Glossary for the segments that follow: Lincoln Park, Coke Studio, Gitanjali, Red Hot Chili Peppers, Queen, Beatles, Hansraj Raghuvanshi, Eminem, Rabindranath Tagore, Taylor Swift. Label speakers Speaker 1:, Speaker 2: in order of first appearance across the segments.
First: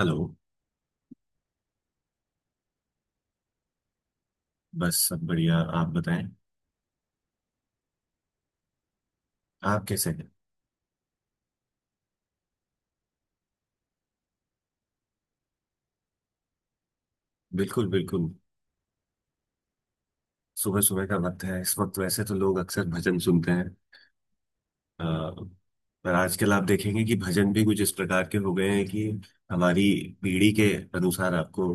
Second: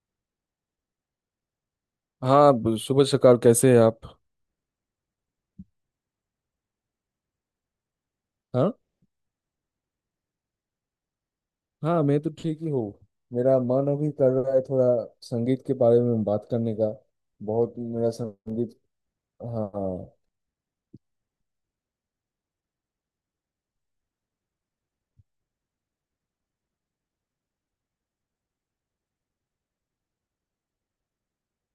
Speaker 1: Hello.
Speaker 2: हाँ। शुभ सकार, कैसे हैं आप?
Speaker 1: बस सब बढ़िया, आप बताएं।
Speaker 2: हाँ।
Speaker 1: आप कैसे हैं?
Speaker 2: हाँ, मैं तो ठीक ही हूँ। मेरा मन अभी कर रहा है थोड़ा संगीत के बारे में बात करने का। बहुत
Speaker 1: बिल्कुल
Speaker 2: मेरा
Speaker 1: बिल्कुल।
Speaker 2: संगीत। हाँ।
Speaker 1: सुबह सुबह का वक्त है, इस वक्त वैसे तो लोग अक्सर भजन सुनते हैं। अ, पर आजकल आप देखेंगे कि भजन भी कुछ इस प्रकार के हो गए हैं कि हमारी पीढ़ी के अनुसार आपको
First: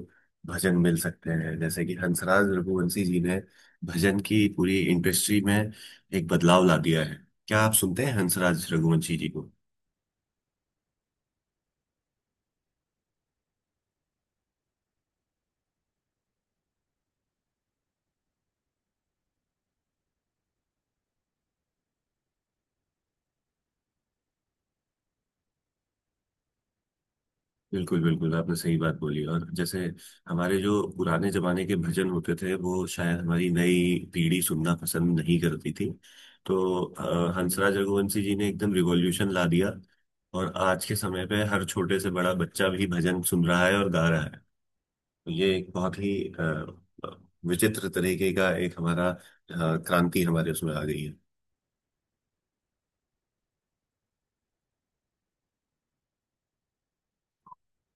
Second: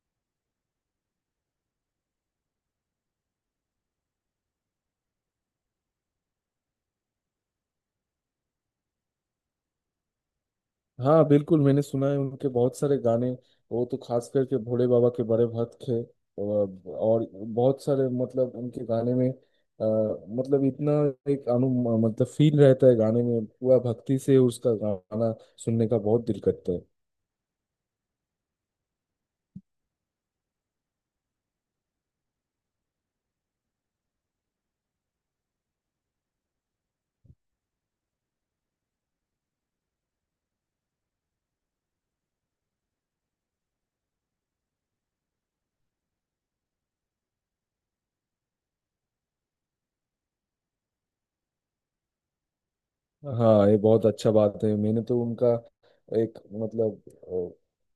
Speaker 1: भजन मिल सकते हैं। जैसे कि हंसराज रघुवंशी जी ने भजन की पूरी इंडस्ट्री में एक बदलाव ला दिया है। क्या आप सुनते हैं हंसराज रघुवंशी जी को?
Speaker 2: हाँ, बिल्कुल, मैंने सुना है उनके बहुत सारे गाने। वो तो खास करके भोले बाबा के बड़े भक्त थे। और बहुत सारे मतलब उनके गाने में मतलब इतना एक अनु मतलब फील रहता है गाने में, पूरा भक्ति से उसका गाना सुनने का बहुत दिल करता है।
Speaker 1: बिल्कुल बिल्कुल, आपने सही बात बोली। और जैसे हमारे जो पुराने जमाने के भजन होते थे वो शायद हमारी नई पीढ़ी सुनना पसंद नहीं करती थी, तो हंसराज रघुवंशी जी ने एकदम रिवॉल्यूशन ला दिया। और आज के समय पे हर छोटे से बड़ा बच्चा भी भजन सुन रहा है और गा रहा है। तो ये एक बहुत ही अ, विचित्र तरीके का एक हमारा क्रांति हमारे उसमें आ गई है।
Speaker 2: हाँ, ये बहुत अच्छा बात है। मैंने तो उनका एक मतलब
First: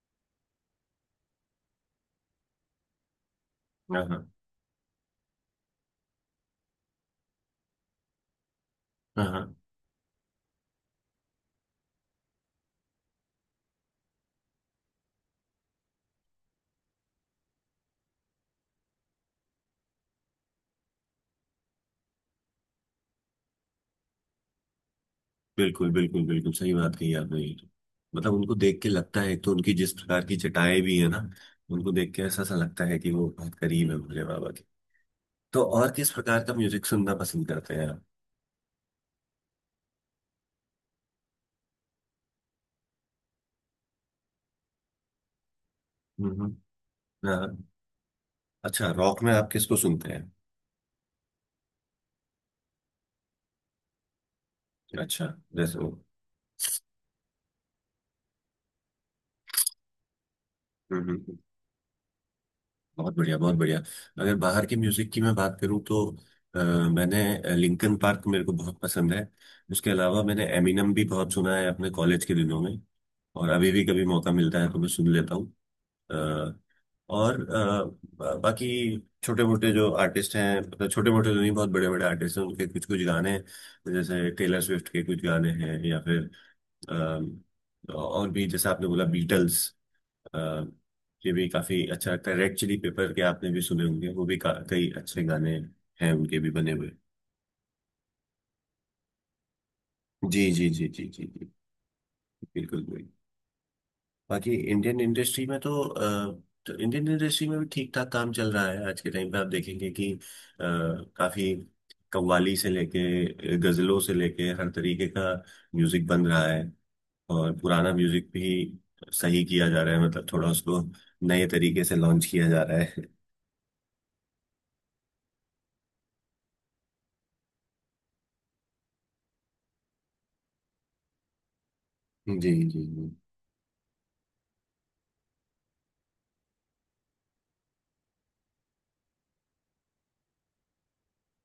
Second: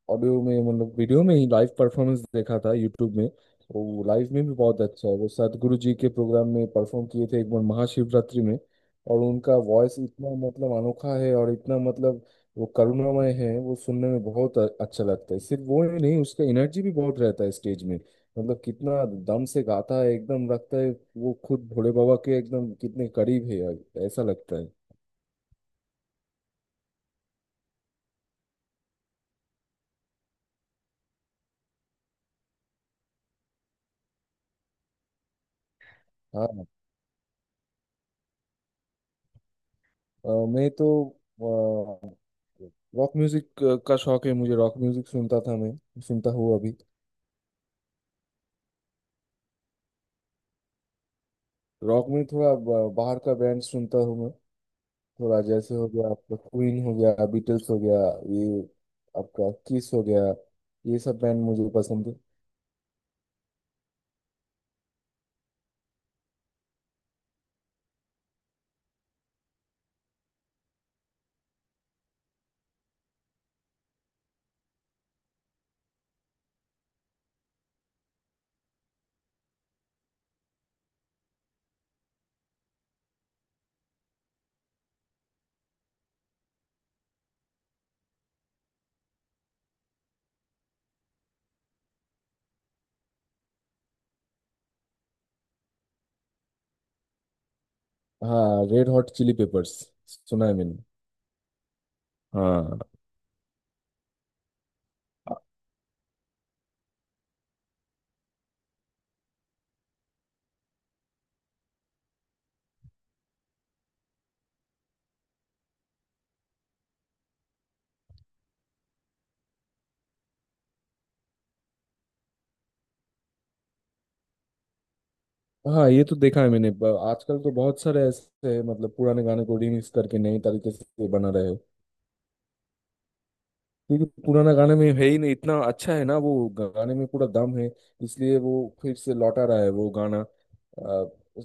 Speaker 2: ऑडियो में मतलब वीडियो में ही लाइव परफॉर्मेंस देखा था यूट्यूब में। वो
Speaker 1: हाँ हाँ
Speaker 2: लाइव में भी बहुत अच्छा है। वो सदगुरु जी के प्रोग्राम में परफॉर्म किए थे एक बार महाशिवरात्रि में। और
Speaker 1: हाँ हाँ।
Speaker 2: उनका वॉइस इतना मतलब अनोखा है, और इतना मतलब वो करुणामय है, वो सुनने में बहुत अच्छा लगता है। सिर्फ वो ही नहीं, उसका एनर्जी भी बहुत रहता है स्टेज में। मतलब कितना दम से गाता है, एकदम लगता है वो खुद भोले बाबा के एकदम कितने करीब है, ऐसा लगता है।
Speaker 1: बिल्कुल बिल्कुल बिल्कुल, सही बात कही आपने। ये तो मतलब उनको देख के लगता है, एक तो उनकी जिस प्रकार की चटाएं भी है ना, उनको देख के ऐसा सा लगता है कि वो बहुत करीब है भोले बाबा के। तो और किस प्रकार का
Speaker 2: हाँ।
Speaker 1: म्यूजिक सुनना पसंद करते हैं आप?
Speaker 2: अ, मैं तो रॉक म्यूजिक का शौक है मुझे। रॉक म्यूजिक सुनता था मैं, सुनता
Speaker 1: हम्म
Speaker 2: हूँ
Speaker 1: हम्म,
Speaker 2: अभी।
Speaker 1: हाँ। अच्छा, रॉक में आप किसको सुनते हैं?
Speaker 2: रॉक में थोड़ा बाहर का बैंड सुनता हूँ मैं।
Speaker 1: अच्छा।
Speaker 2: थोड़ा जैसे
Speaker 1: जैसे
Speaker 2: हो
Speaker 1: वो,
Speaker 2: गया आपका क्वीन, हो गया बीटल्स, हो गया ये, आपका किस हो गया, ये
Speaker 1: हम्म
Speaker 2: सब
Speaker 1: हम्म,
Speaker 2: बैंड मुझे पसंद है।
Speaker 1: बहुत बढ़िया बहुत बढ़िया। अगर बाहर के म्यूजिक की मैं बात करूँ तो अ, मैंने लिंकन पार्क, मेरे को बहुत पसंद है। उसके अलावा मैंने एमिनम भी बहुत सुना है अपने कॉलेज के दिनों में, और अभी भी कभी मौका मिलता है तो मैं सुन लेता हूँ। अ, और बाकी छोटे मोटे जो आर्टिस्ट हैं, मतलब छोटे मोटे तो नहीं, बहुत बड़े बड़े आर्टिस्ट हैं, उनके कुछ कुछ गाने हैं। जैसे टेलर स्विफ्ट के कुछ गाने हैं, या फिर अ, और भी जैसे आपने बोला बीटल्स, अ, ये भी काफी अच्छा लगता है। रेड चिली पेपर के आपने भी सुने होंगे, वो भी कई अच्छे गाने हैं उनके भी बने हुए।
Speaker 2: हाँ, Red Hot Chili Peppers
Speaker 1: ji
Speaker 2: सुना है
Speaker 1: जी
Speaker 2: मैंने।
Speaker 1: जी जी जी जी, बिल्कुल
Speaker 2: हाँ।
Speaker 1: वही। बाकी इंडियन इंडस्ट्री में तो इंडियन इंडस्ट्री में भी ठीक ठाक काम चल रहा है। आज के टाइम पे आप देखेंगे कि काफी कव्वाली से लेके गजलों से लेके हर तरीके का म्यूजिक बन रहा है। और पुराना म्यूजिक भी सही किया जा रहा है, मतलब थोड़ा उसको नए तरीके से लॉन्च किया जा रहा है।
Speaker 2: हाँ, ये तो देखा है मैंने। आजकल तो बहुत सारे ऐसे हैं, मतलब पुराने गाने को रिमिक्स करके नई तरीके से बना रहे हैं।
Speaker 1: जी जी जी,
Speaker 2: क्योंकि पुराना गाने में है ही नहीं, इतना अच्छा है ना वो। गाने में पूरा दम है, इसलिए वो फिर से लौटा रहा है वो गाना,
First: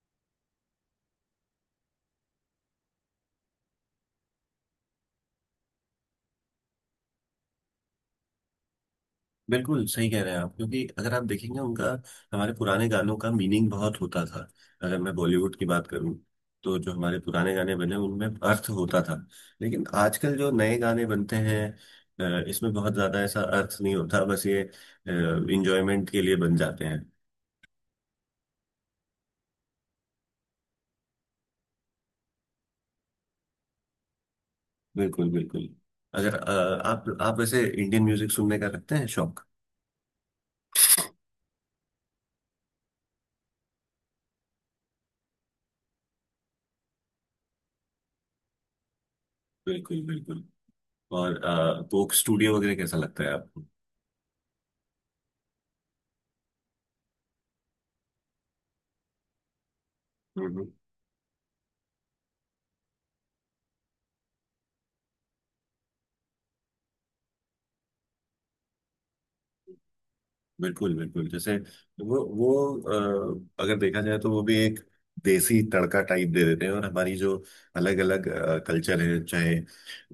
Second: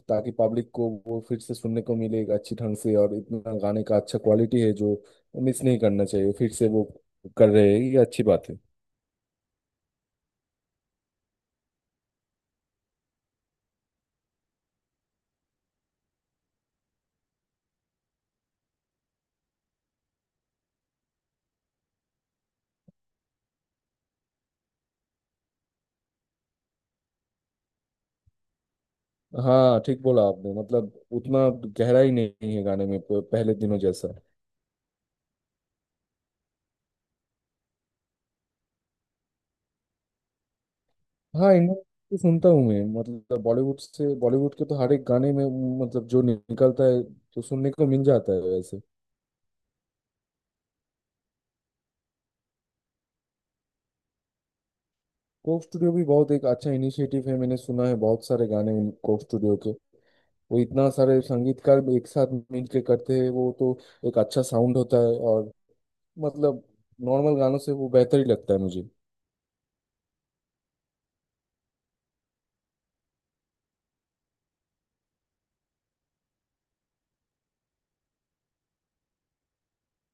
Speaker 2: ताकि पब्लिक को वो फिर से सुनने को मिले अच्छी ढंग से। और इतना गाने का अच्छा क्वालिटी है जो मिस नहीं करना चाहिए फिर से। वो कर रहे हैं, ये अच्छी बात है।
Speaker 1: बिल्कुल सही कह रहे हैं आप। क्योंकि अगर आप देखेंगे उनका, हमारे पुराने गानों का मीनिंग बहुत होता था। अगर मैं बॉलीवुड की बात करूं तो जो हमारे पुराने गाने बने उनमें अर्थ होता था, लेकिन आजकल जो नए गाने बनते हैं, इसमें बहुत ज्यादा ऐसा अर्थ नहीं होता, बस ये इंजॉयमेंट के लिए बन जाते हैं।
Speaker 2: हाँ, ठीक बोला आपने, मतलब उतना गहराई नहीं है गाने में पहले दिनों जैसा।
Speaker 1: बिल्कुल बिल्कुल। अगर आप वैसे इंडियन म्यूजिक सुनने का रखते हैं शौक?
Speaker 2: हाँ, इंडियन भी सुनता हूँ मैं, मतलब बॉलीवुड से। बॉलीवुड के तो हर एक गाने में मतलब जो निकलता है तो सुनने को मिल जाता है वैसे।
Speaker 1: बिल्कुल बिल्कुल। और कोक स्टूडियो वगैरह कैसा लगता है आपको?
Speaker 2: कोक स्टूडियो भी बहुत एक अच्छा इनिशिएटिव है। मैंने सुना है बहुत सारे गाने उन कोक स्टूडियो के।
Speaker 1: हम्म,
Speaker 2: वो
Speaker 1: हम्म।
Speaker 2: इतना सारे संगीतकार भी एक साथ मिलके करते हैं। वो तो एक अच्छा साउंड होता है, और मतलब नॉर्मल गानों से वो बेहतर ही लगता है मुझे।
Speaker 1: बिल्कुल बिल्कुल। जैसे वो अगर देखा जाए तो वो भी एक देसी तड़का टाइप दे देते हैं। और हमारी जो अलग अलग कल्चर है, चाहे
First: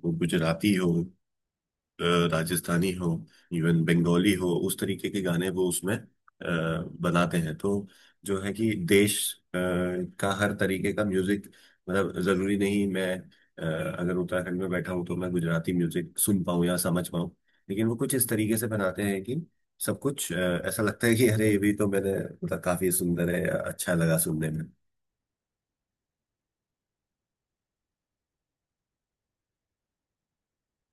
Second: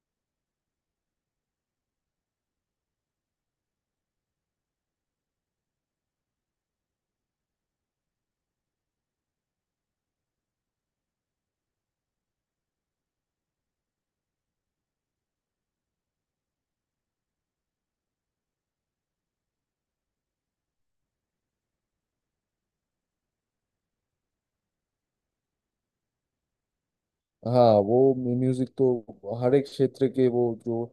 Speaker 1: वो गुजराती हो, अ, राजस्थानी हो, इवन बंगाली हो, उस तरीके के गाने वो उसमें बनाते हैं। तो जो है कि देश अ, का हर तरीके का म्यूजिक, मतलब जरूरी नहीं मैं अगर उत्तराखंड में बैठा हूँ तो मैं गुजराती म्यूजिक सुन पाऊँ या समझ पाऊँ, लेकिन वो कुछ इस तरीके से बनाते हैं कि सब कुछ ऐसा लगता है कि अरे ये भी तो मैंने, मतलब काफी सुंदर है या अच्छा लगा सुनने में।
Speaker 2: हाँ, वो म्यूजिक तो हर एक क्षेत्र के वो जो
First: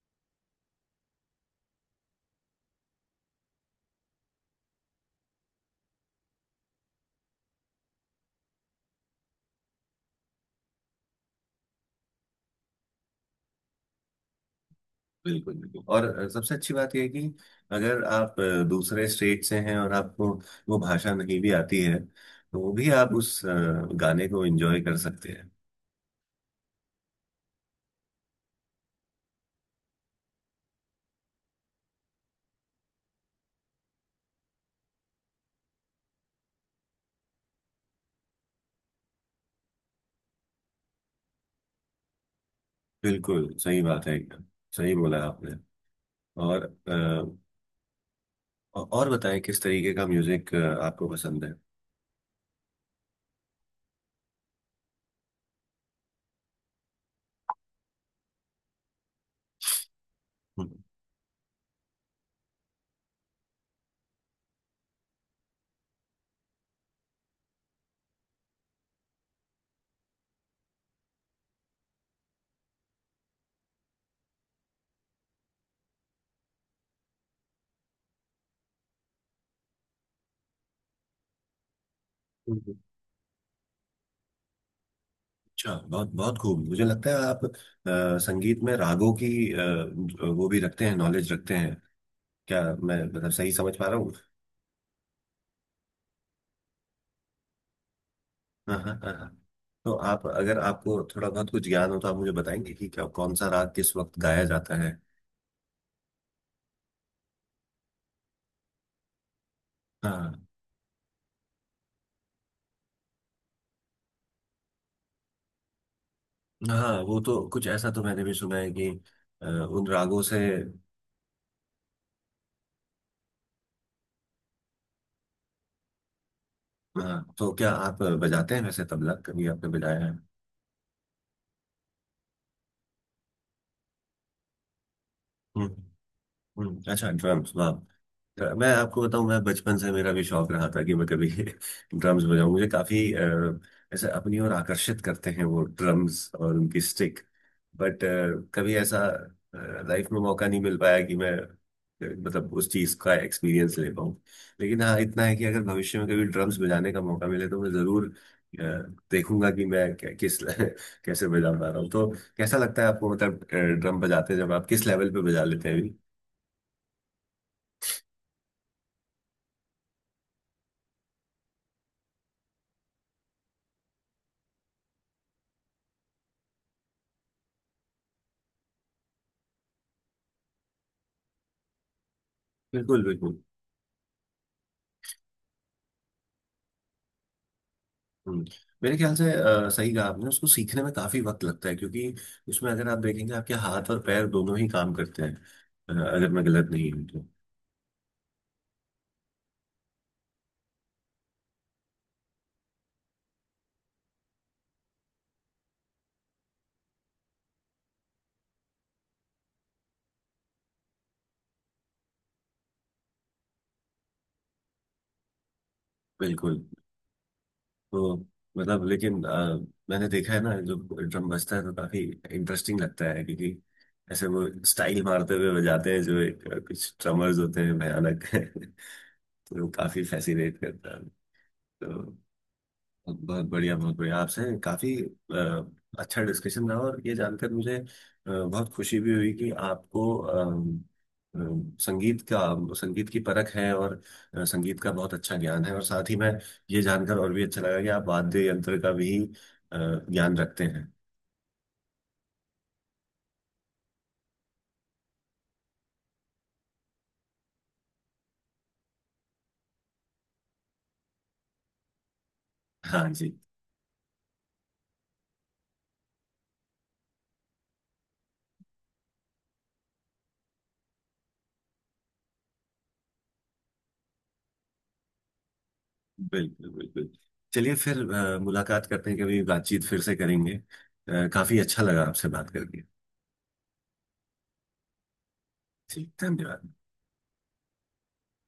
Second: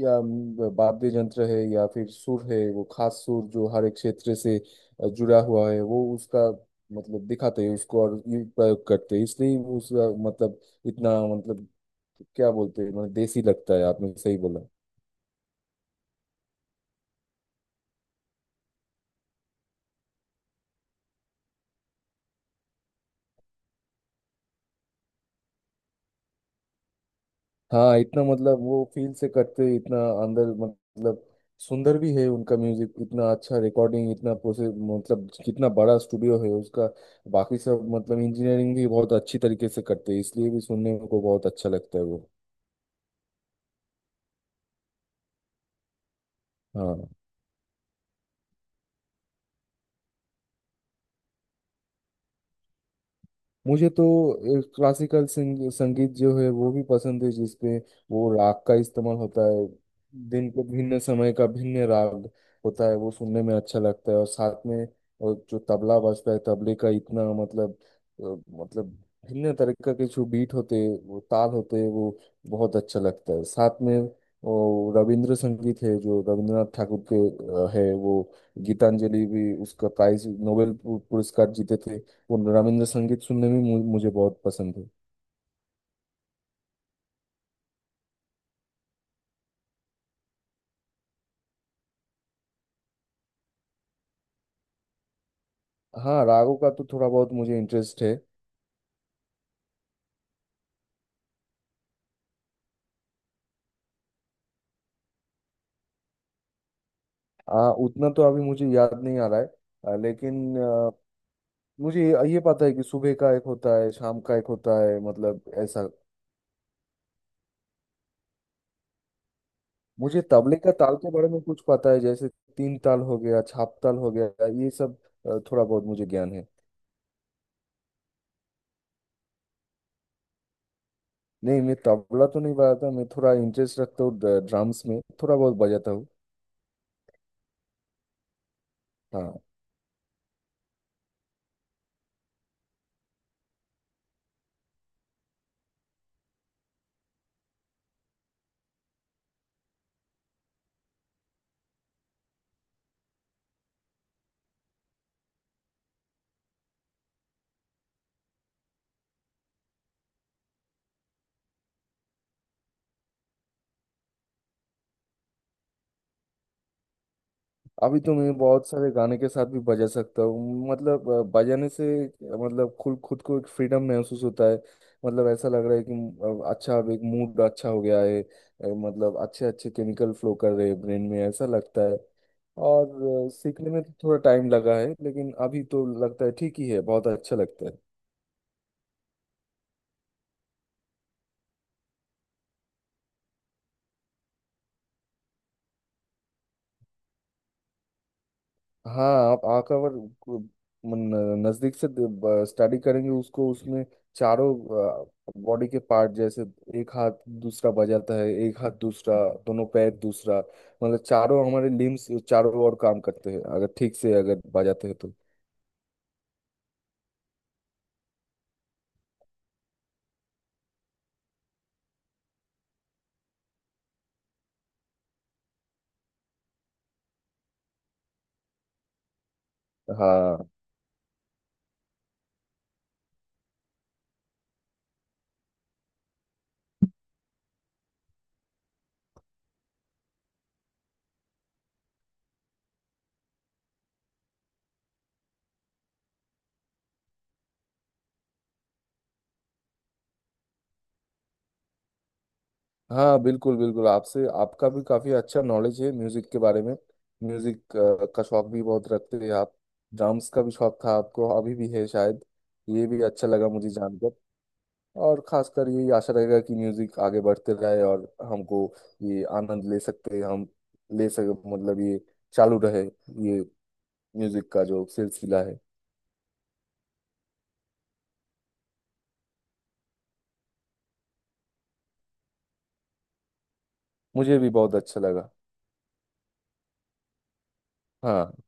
Speaker 2: या वाद्य यंत्र है या फिर सुर है, वो खास सुर जो हर एक क्षेत्र से जुड़ा हुआ है, वो उसका मतलब दिखाते हैं उसको और ये प्रयोग करते हैं। इसलिए वो उसका मतलब इतना मतलब क्या बोलते हैं, मतलब देसी लगता है। आपने सही बोला।
Speaker 1: बिल्कुल बिल्कुल। और सबसे अच्छी बात यह है कि अगर आप दूसरे स्टेट से हैं और आपको वो भाषा नहीं भी आती है, तो भी आप उस गाने को एंजॉय कर सकते हैं।
Speaker 2: हाँ, इतना मतलब वो फील से करते हैं, इतना अंदर मतलब सुंदर भी है उनका म्यूजिक, इतना अच्छा रिकॉर्डिंग, इतना प्रोसेस, मतलब कितना बड़ा स्टूडियो है उसका, बाकी सब मतलब इंजीनियरिंग भी बहुत अच्छी तरीके से करते हैं। इसलिए भी सुनने को बहुत अच्छा लगता है वो।
Speaker 1: बिल्कुल सही बात है एकदम, सही बोला आपने। और
Speaker 2: हाँ।
Speaker 1: और बताएं, किस तरीके का म्यूजिक आपको पसंद है?
Speaker 2: मुझे तो क्लासिकल संगीत जो है वो भी पसंद है, जिसपे वो राग का इस्तेमाल होता है, दिन के
Speaker 1: हम्म,
Speaker 2: भिन्न समय का भिन्न राग होता है, वो सुनने में अच्छा लगता है। और साथ में और जो तबला बजता है, तबले का इतना मतलब अ, मतलब भिन्न तरीके के जो बीट होते हैं, वो ताल होते हैं, वो बहुत अच्छा लगता है साथ में। वो रविंद्र संगीत है जो रविंद्रनाथ ठाकुर के है। वो गीतांजलि भी उसका प्राइज नोबेल पुरस्कार जीते थे। वो
Speaker 1: हम्म।
Speaker 2: रविंद्र संगीत सुनने में मुझे बहुत पसंद है।
Speaker 1: अच्छा, बहुत बहुत खूब। मुझे लगता है आप संगीत में रागों की वो भी रखते हैं, नॉलेज रखते हैं। क्या मैं मतलब सही समझ पा रहा हूँ?
Speaker 2: हाँ, रागों का तो थोड़ा बहुत मुझे इंटरेस्ट है।
Speaker 1: हाँ हाँ हाँ हाँ। तो आप, अगर आपको थोड़ा बहुत कुछ ज्ञान हो तो आप मुझे बताएंगे कि क्या कौन सा राग किस वक्त गाया जाता है?
Speaker 2: उतना तो अभी मुझे याद नहीं आ रहा है,
Speaker 1: हाँ,
Speaker 2: लेकिन मुझे ये पता है कि सुबह का एक होता है, शाम का एक होता है, मतलब ऐसा।
Speaker 1: हाँ वो तो कुछ ऐसा तो मैंने भी सुना है कि उन रागों
Speaker 2: मुझे
Speaker 1: से।
Speaker 2: तबले का ताल के बारे में कुछ पता है, जैसे तीन ताल हो गया, छाप ताल हो गया, ये सब थोड़ा बहुत मुझे ज्ञान है।
Speaker 1: हाँ, तो क्या आप बजाते हैं वैसे तबला? कभी आपने बजाया है?
Speaker 2: नहीं, मैं तबला तो नहीं बजाता, मैं थोड़ा इंटरेस्ट रखता हूँ ड्रम्स में, थोड़ा बहुत
Speaker 1: हम्म
Speaker 2: बजाता हूँ।
Speaker 1: अच्छा, ड्रम्स, वाह। तो मैं आपको बताऊं,
Speaker 2: हाँ,
Speaker 1: मैं बचपन से मेरा भी शौक रहा था कि मैं कभी ड्रम्स बजाऊं। मुझे काफी ऐसे अपनी ओर आकर्षित करते हैं वो ड्रम्स और उनकी स्टिक। बट कभी ऐसा लाइफ में मौका नहीं मिल पाया कि मैं मतलब उस चीज का एक्सपीरियंस ले पाऊँ। लेकिन हाँ, इतना है कि अगर भविष्य में कभी ड्रम्स बजाने का मौका मिले तो मैं जरूर अ, देखूंगा कि मैं किस कैसे बजा पा रहा हूँ। तो कैसा लगता है आपको, मतलब ड्रम बजाते हैं जब आप, किस लेवल पे बजा लेते हैं अभी?
Speaker 2: अभी तो मैं बहुत सारे गाने के साथ भी बजा सकता हूँ। मतलब बजाने से मतलब खुद खुद को एक फ्रीडम महसूस होता है। मतलब ऐसा लग रहा है कि अच्छा, अब एक मूड अच्छा हो गया है, मतलब अच्छे अच्छे केमिकल फ्लो कर रहे हैं ब्रेन में, ऐसा लगता है।
Speaker 1: बिल्कुल
Speaker 2: और
Speaker 1: बिल्कुल।
Speaker 2: सीखने में तो थोड़ा टाइम लगा है, लेकिन अभी तो लगता है ठीक ही है, बहुत अच्छा लगता है।
Speaker 1: हम्म। मेरे ख्याल से सही कहा आपने, उसको सीखने में काफी वक्त लगता है। क्योंकि उसमें अगर आप देखेंगे आपके हाथ और पैर दोनों ही काम करते हैं, अगर मैं गलत नहीं हूँ तो।
Speaker 2: हाँ, आप आंख और को- मन- नजदीक से स्टडी करेंगे उसको, उसमें चारों बॉडी के पार्ट, जैसे एक हाथ दूसरा बजाता है, एक हाथ दूसरा, दोनों पैर दूसरा, मतलब चारों हमारे लिम्स चारों ओर काम करते हैं, अगर ठीक से अगर बजाते हैं तो।
Speaker 1: बिल्कुल। तो मतलब लेकिन मैंने देखा है ना, जो ड्रम बजता है तो काफी इंटरेस्टिंग लगता है। क्योंकि ऐसे वो स्टाइल मारते हुए बजाते हैं, जो एक कुछ ड्रमर्स होते हैं भयानक तो काफी
Speaker 2: हाँ।
Speaker 1: फैसिनेट करता है। तो बहुत बढ़िया बहुत बढ़िया, आपसे काफी अच्छा डिस्कशन रहा। और ये जानकर मुझे बहुत खुशी भी हुई कि आपको अम, अम, संगीत का, संगीत की परख है और संगीत का बहुत अच्छा ज्ञान है। और साथ ही मैं ये जानकर और भी अच्छा लगा कि आप वाद्य यंत्र का भी अ, ज्ञान रखते हैं।
Speaker 2: हाँ, बिल्कुल बिल्कुल, आपसे आपका भी काफी अच्छा नॉलेज है म्यूजिक के बारे में। म्यूजिक का शौक भी बहुत रखते हैं आप। ड्राम्स का भी शौक था आपको, अभी भी है शायद, ये भी
Speaker 1: हाँ
Speaker 2: अच्छा
Speaker 1: जी।
Speaker 2: लगा मुझे जानकर। और खासकर यही आशा रहेगा कि म्यूजिक आगे बढ़ते रहे, और हमको ये आनंद ले सकते हम, ले सके, मतलब ये चालू रहे, ये म्यूजिक का जो सिलसिला है।
Speaker 1: बिल्कुल बिल्कुल। चलिए फिर मुलाकात करते हैं कभी, बातचीत फिर से करेंगे। काफी अच्छा लगा आपसे बात करके।
Speaker 2: मुझे भी बहुत अच्छा लगा।
Speaker 1: जी धन्यवाद।
Speaker 2: हाँ।